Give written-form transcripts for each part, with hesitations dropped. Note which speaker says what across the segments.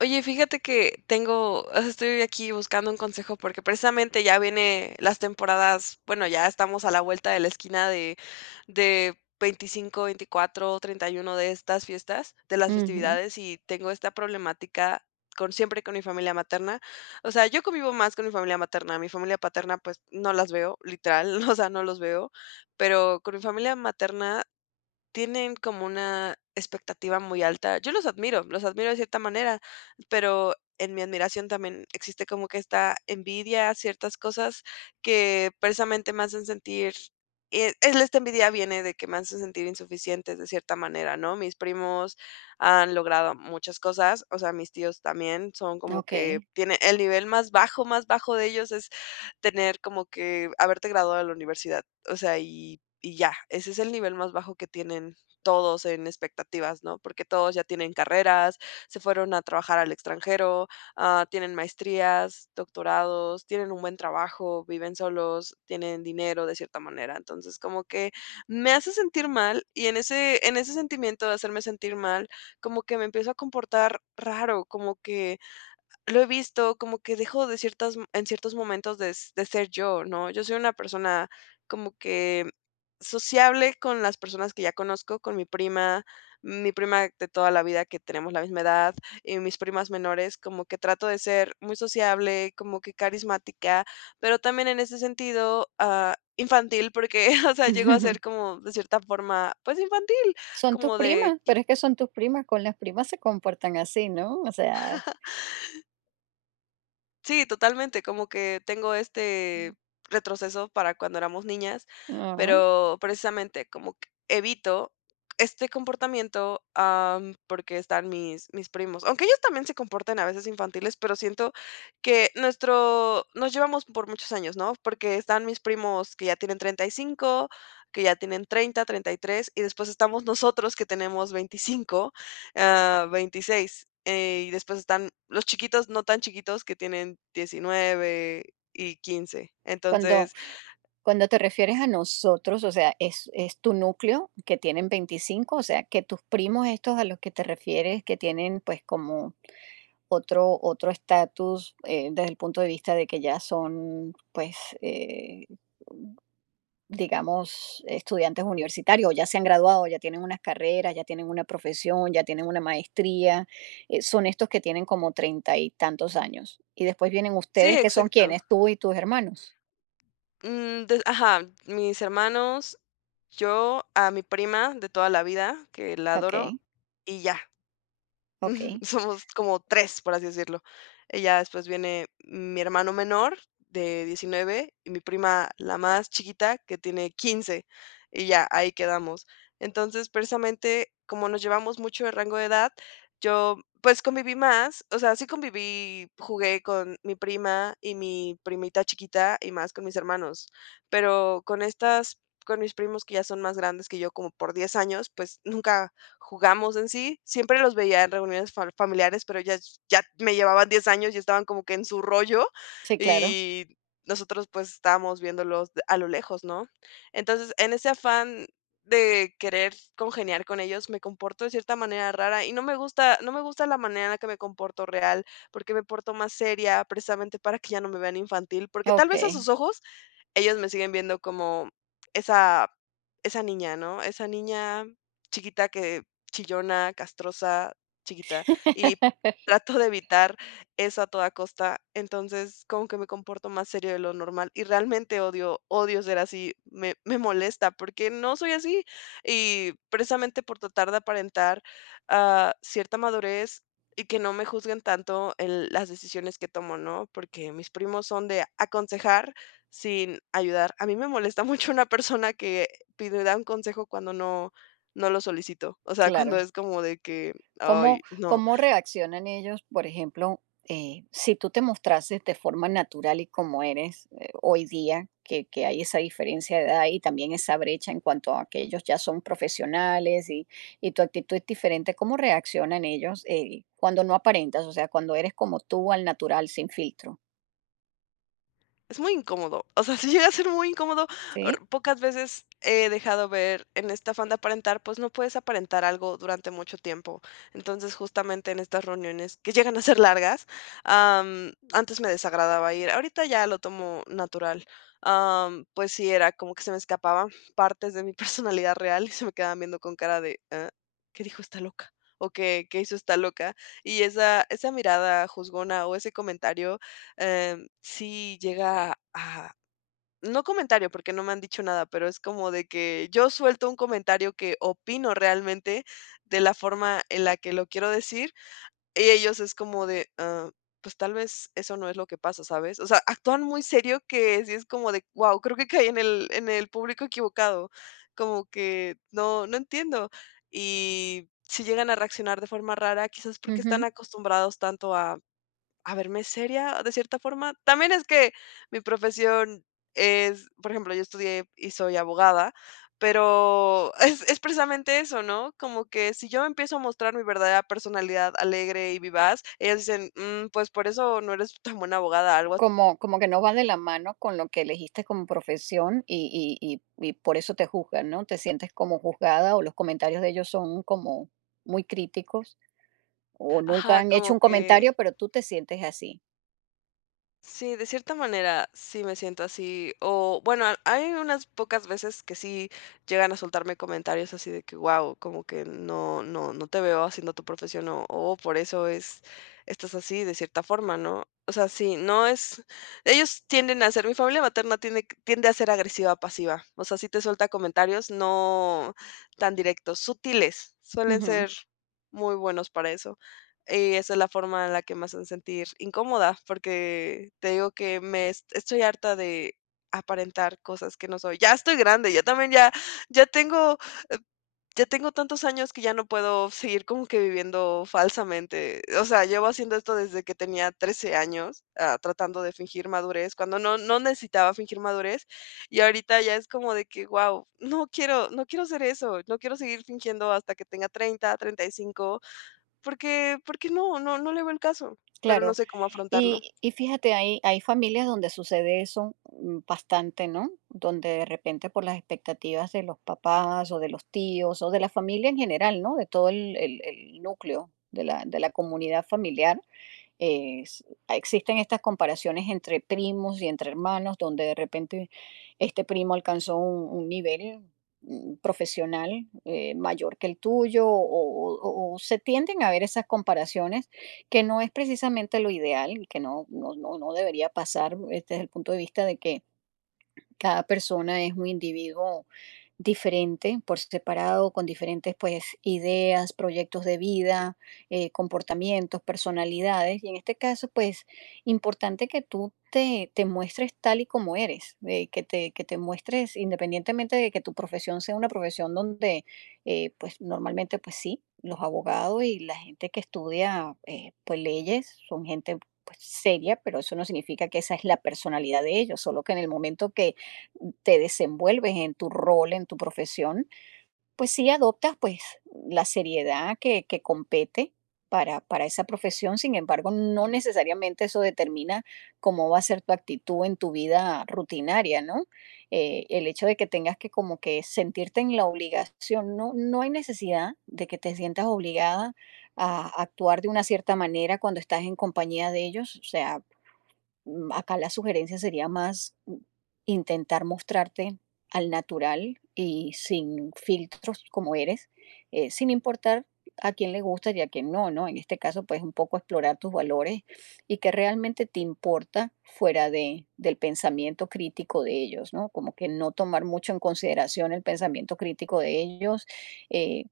Speaker 1: Oye, fíjate que tengo, o sea, estoy aquí buscando un consejo porque precisamente ya viene las temporadas. Bueno, ya estamos a la vuelta de la esquina de 25, 24, 31 de estas fiestas, de las
Speaker 2: Ujú,
Speaker 1: festividades, y tengo esta problemática con siempre con mi familia materna. O sea, yo convivo más con mi familia materna. Mi familia paterna, pues, no las veo, literal, o sea, no los veo, pero con mi familia materna tienen como una expectativa muy alta. Yo los admiro de cierta manera, pero en mi admiración también existe como que esta envidia, ciertas cosas que precisamente me hacen sentir, es, esta envidia viene de que me hacen sentir insuficientes de cierta manera, ¿no? Mis primos han logrado muchas cosas. O sea, mis tíos también son como que
Speaker 2: okey.
Speaker 1: tiene el nivel más bajo de ellos es tener como que haberte graduado de la universidad, o sea, y ya, ese es el nivel más bajo que tienen todos en expectativas, ¿no? Porque todos ya tienen carreras, se fueron a trabajar al extranjero, ah, tienen maestrías, doctorados, tienen un buen trabajo, viven solos, tienen dinero de cierta manera. Entonces, como que me hace sentir mal, y en ese sentimiento de hacerme sentir mal, como que me empiezo a comportar raro, como que lo he visto, como que dejo de ciertas en ciertos momentos de s de ser yo, ¿no? Yo soy una persona como que sociable con las personas que ya conozco, con mi prima de toda la vida que tenemos la misma edad, y mis primas menores, como que trato de ser muy sociable, como que carismática, pero también en ese sentido, ah, infantil, porque, o sea, llego a ser como de cierta forma, pues, infantil,
Speaker 2: Son tus
Speaker 1: como de.
Speaker 2: primas, pero es que son tus primas, con las primas se comportan así, ¿no? O sea,
Speaker 1: Sí, totalmente, como que tengo este retroceso para cuando éramos niñas,
Speaker 2: no.
Speaker 1: pero precisamente como que evito este comportamiento, porque están mis primos. Aunque ellos también se comportan a veces infantiles, pero siento que nuestro, nos llevamos por muchos años, ¿no? Porque están mis primos que ya tienen 35, que ya tienen 30, 33, y tres, y después estamos nosotros que tenemos 25. Ah, 26, y después están los chiquitos, no tan chiquitos, que tienen 19 y 15.
Speaker 2: Cuando
Speaker 1: Entonces,
Speaker 2: cuando te refieres a nosotros, o sea, es tu núcleo que tienen 25, o sea, que tus primos estos a los que te refieres, que tienen, pues, como otro estatus, desde el punto de vista de que ya son, pues, digamos, estudiantes universitarios, ya se han graduado, ya tienen unas carreras, ya tienen una profesión, ya tienen una maestría, son estos que tienen como treinta y tantos años. Y después vienen
Speaker 1: sí,
Speaker 2: ustedes, que son
Speaker 1: exacto.
Speaker 2: quienes, tú y tus hermanos.
Speaker 1: Mm, de, ajá, mis hermanos, yo, a mi prima de toda la vida, que la adoro,
Speaker 2: Ok,
Speaker 1: y ya.
Speaker 2: ok,
Speaker 1: Somos como tres, por así decirlo. Y ya después viene mi hermano menor de 19 y mi prima, la más chiquita, que tiene 15, y ya ahí quedamos. Entonces, precisamente, como nos llevamos mucho de rango de edad, yo, pues, conviví más, o sea, sí conviví, jugué con mi prima y mi primita chiquita y más con mis hermanos, pero con estas, con mis primos que ya son más grandes que yo como por 10 años, pues nunca jugamos, en sí. Siempre los veía en reuniones fa familiares, pero ya, ya me llevaban 10 años y estaban como que en su rollo,
Speaker 2: sí, claro,
Speaker 1: y nosotros, pues, estábamos viéndolos a lo lejos, ¿no? Entonces, en ese afán de querer congeniar con ellos, me comporto de cierta manera rara y no me gusta la manera en la que me comporto real, porque me porto más seria, precisamente para que ya no me vean infantil, porque tal
Speaker 2: ok,
Speaker 1: vez a sus ojos ellos me siguen viendo como esa esa niña, ¿no? Esa niña chiquita, que chillona, castrosa, chiquita, y trato de evitar eso a toda costa. Entonces, como que me comporto más serio de lo normal y realmente odio ser así, me molesta porque no soy así. Y precisamente por tratar de aparentar, ah, cierta madurez y que no me juzguen tanto en las decisiones que tomo, ¿no? Porque mis primos son de aconsejar sin ayudar. A mí me molesta mucho una persona que pide, da un consejo cuando no lo solicito. O sea, cuando
Speaker 2: claro.
Speaker 1: es como de que, ay,
Speaker 2: ¿Cómo,
Speaker 1: no.
Speaker 2: cómo reaccionan ellos? Por ejemplo, si tú te mostrases de forma natural y como eres hoy día, que hay esa diferencia de edad y también esa brecha en cuanto a que ellos ya son profesionales, y tu actitud es diferente, ¿cómo reaccionan ellos cuando no aparentas? O sea, ¿cuando eres como tú al natural, sin filtro?
Speaker 1: Es muy incómodo, o sea, sí llega a ser muy incómodo. R
Speaker 2: ¿Sí?
Speaker 1: pocas veces he dejado ver en esta afán de aparentar, pues, no puedes aparentar algo durante mucho tiempo. Entonces, justamente en estas reuniones que llegan a ser largas, antes me desagradaba ir, ahorita ya lo tomo natural. Pues sí, era como que se me escapaban partes de mi personalidad real y se me quedaban viendo con cara de: "¿Ah? ¿Qué dijo esta loca? ¿O qué hizo esta loca?". Y esa mirada juzgona o ese comentario, sí llega a, no comentario, porque no me han dicho nada, pero es como de que yo suelto un comentario que opino realmente de la forma en la que lo quiero decir, y ellos es como de, ah, pues tal vez eso no es lo que pasa, ¿sabes? O sea, actúan muy serio que sí es como de, wow, creo que caí en el público equivocado, como que no, no entiendo. Y si llegan a reaccionar de forma rara, quizás porque están
Speaker 2: Ujú.
Speaker 1: acostumbrados tanto a verme seria, de cierta forma. También es que mi profesión es, por ejemplo, yo estudié y soy abogada, pero es precisamente eso, ¿no? Como que si yo empiezo a mostrar mi verdadera personalidad alegre y vivaz, ellas dicen: "Mm, pues por eso no eres tan buena abogada", algo así.
Speaker 2: Como como que no va de la mano con lo que elegiste como profesión, y por eso te juzgan, ¿no? ¿Te sientes como juzgada, o los comentarios de ellos son como muy críticos, o nunca
Speaker 1: Ajá,
Speaker 2: han hecho
Speaker 1: como
Speaker 2: un
Speaker 1: que,
Speaker 2: comentario, pero tú te sientes así?
Speaker 1: sí, de cierta manera sí me siento así, o bueno, a, hay unas pocas veces que sí llegan a soltarme comentarios así de que: "wow, como que no te veo haciendo tu profesión", o "por eso es, estás así de cierta forma", ¿no? O sea, sí, no es, ellos tienden a ser, mi familia materna tiende, tiende a ser agresiva pasiva, o sea, sí te suelta comentarios no tan directos, sutiles, suelen
Speaker 2: Ujú,
Speaker 1: ser muy buenos para eso. Y esa es la forma en la que me hacen sentir incómoda, porque te digo que me es, estoy harta de aparentar cosas que no soy. Ya estoy grande, ya también ya, ya tengo, eh, ya tengo tantos años que ya no puedo seguir como que viviendo falsamente. O sea, llevo haciendo esto desde que tenía 13 años, ah, tratando de fingir madurez, cuando no necesitaba fingir madurez, y ahorita ya es como de que, wow, no quiero hacer eso, no quiero seguir fingiendo hasta que tenga treinta y cinco, porque no, no le veo el caso, pero no
Speaker 2: claro.
Speaker 1: sé cómo afrontarlo.
Speaker 2: Y fíjate, hay familias donde sucede eso, bastante, ¿no? Donde de repente por las expectativas de los papás, o de los tíos, o de la familia en general, ¿no? De todo el núcleo de la comunidad familiar, eh, existen estas comparaciones entre primos y entre hermanos, donde de repente este primo alcanzó un nivel, profesional mayor que el tuyo, o se tienden a ver esas comparaciones, que no es precisamente lo ideal, y que no, no, no, no debería pasar este, desde el punto de vista de que cada persona es un individuo diferente, por separado, con diferentes pues ideas, proyectos de vida, comportamientos, personalidades. Y en este caso, pues, importante que tú te, te muestres tal y como eres, que te muestres independientemente de que tu profesión sea una profesión donde, pues, normalmente, pues sí, los abogados y la gente que estudia, pues, leyes son gente pues seria, pero eso no significa que esa es la personalidad de ellos, solo que en el momento que te desenvuelves en tu rol, en tu profesión, pues sí adoptas pues la seriedad que compete para esa profesión. Sin embargo, no necesariamente eso determina cómo va a ser tu actitud en tu vida rutinaria, ¿no? El hecho de que tengas que como que sentirte en la obligación, no, no hay necesidad de que te sientas obligada a actuar de una cierta manera cuando estás en compañía de ellos. O sea, acá la sugerencia sería más, intentar mostrarte al natural y sin filtros como eres, sin importar a quién le gusta y a quién no, ¿no? En este caso, pues un poco explorar tus valores y qué realmente te importa fuera de, del pensamiento crítico de ellos, ¿no? Como que no tomar mucho en consideración el pensamiento crítico de ellos, eh,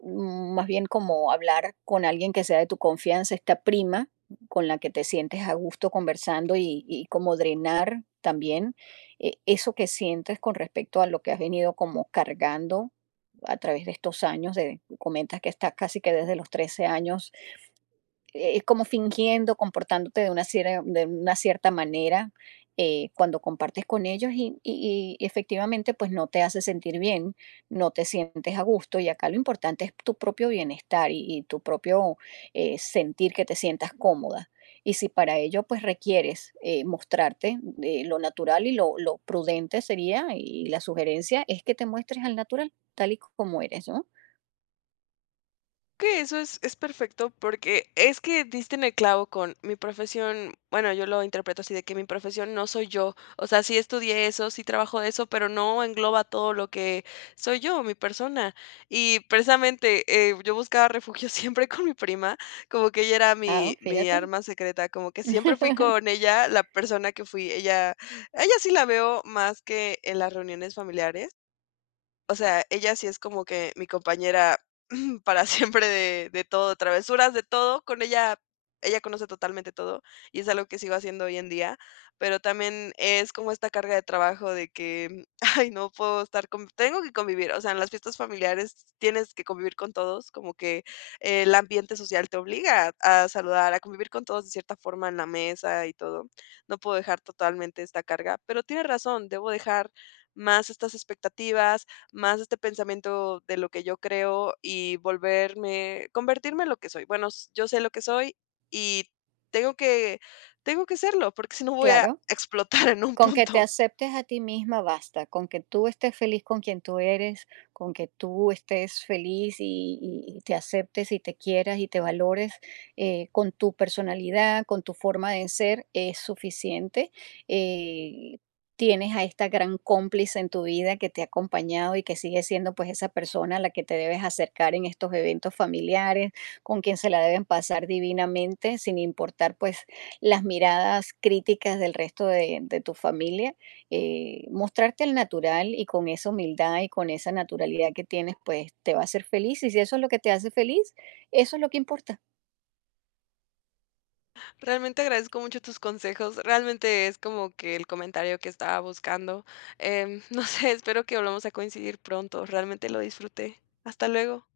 Speaker 2: más bien como hablar con alguien que sea de tu confianza, esta prima con la que te sientes a gusto conversando, y como drenar también eso que sientes con respecto a lo que has venido como cargando a través de estos años, de, comentas que estás casi que desde los 13 años, como fingiendo, comportándote de una, cier- de una cierta manera, cuando compartes con ellos y efectivamente pues no te hace sentir bien, no te sientes a gusto, y acá lo importante es tu propio bienestar y tu propio sentir, que te sientas cómoda. Y si para ello pues requieres, mostrarte, lo natural y lo prudente sería, y la sugerencia es que te muestres al natural, tal y como eres, ¿no?
Speaker 1: Que eso es perfecto, porque es que diste en el clavo con mi profesión. Bueno, yo lo interpreto así, de que mi profesión no soy yo. O sea, sí estudié eso, sí trabajo de eso, pero no engloba todo lo que soy yo, mi persona. Y precisamente, yo buscaba refugio siempre con mi prima, como que ella era
Speaker 2: Ah,
Speaker 1: mi
Speaker 2: fíjate.
Speaker 1: arma secreta, como que siempre fui con ella la persona que fui. Ella sí la veo más que en las reuniones familiares. O sea, ella sí es como que mi compañera para siempre de todo, travesuras, de todo, con ella conoce totalmente todo, y es algo que sigo haciendo hoy en día, pero también es como esta carga de trabajo de que, ay, no puedo estar con, tengo que convivir, o sea, en las fiestas familiares tienes que convivir con todos, como que, el ambiente social te obliga a saludar, a convivir con todos de cierta forma en la mesa y todo. No puedo dejar totalmente esta carga, pero tiene razón, debo dejar más estas expectativas, más este pensamiento de lo que yo creo y volverme, convertirme en lo que soy. Bueno, s, yo sé lo que soy, y tengo que, tengo que serlo, porque si no voy a
Speaker 2: Claro.
Speaker 1: explotar en un
Speaker 2: Con que te
Speaker 1: punto.
Speaker 2: aceptes a ti misma basta, con que tú estés feliz con quien tú eres, con que tú estés feliz y te aceptes y te quieras y te valores, con tu personalidad, con tu forma de ser, es suficiente. Eh, tienes a esta gran cómplice en tu vida que te ha acompañado y que sigue siendo pues esa persona a la que te debes acercar en estos eventos familiares, con quien se la deben pasar divinamente, sin importar pues las miradas críticas del resto de tu familia, mostrarte al natural y con esa humildad y con esa naturalidad que tienes, pues te va a hacer feliz. Y si eso es lo que te hace feliz, eso es lo que importa.
Speaker 1: Realmente agradezco mucho tus consejos, realmente es como que el comentario que estaba buscando. No sé, espero que volvamos a coincidir pronto, realmente lo disfruté. Hasta luego.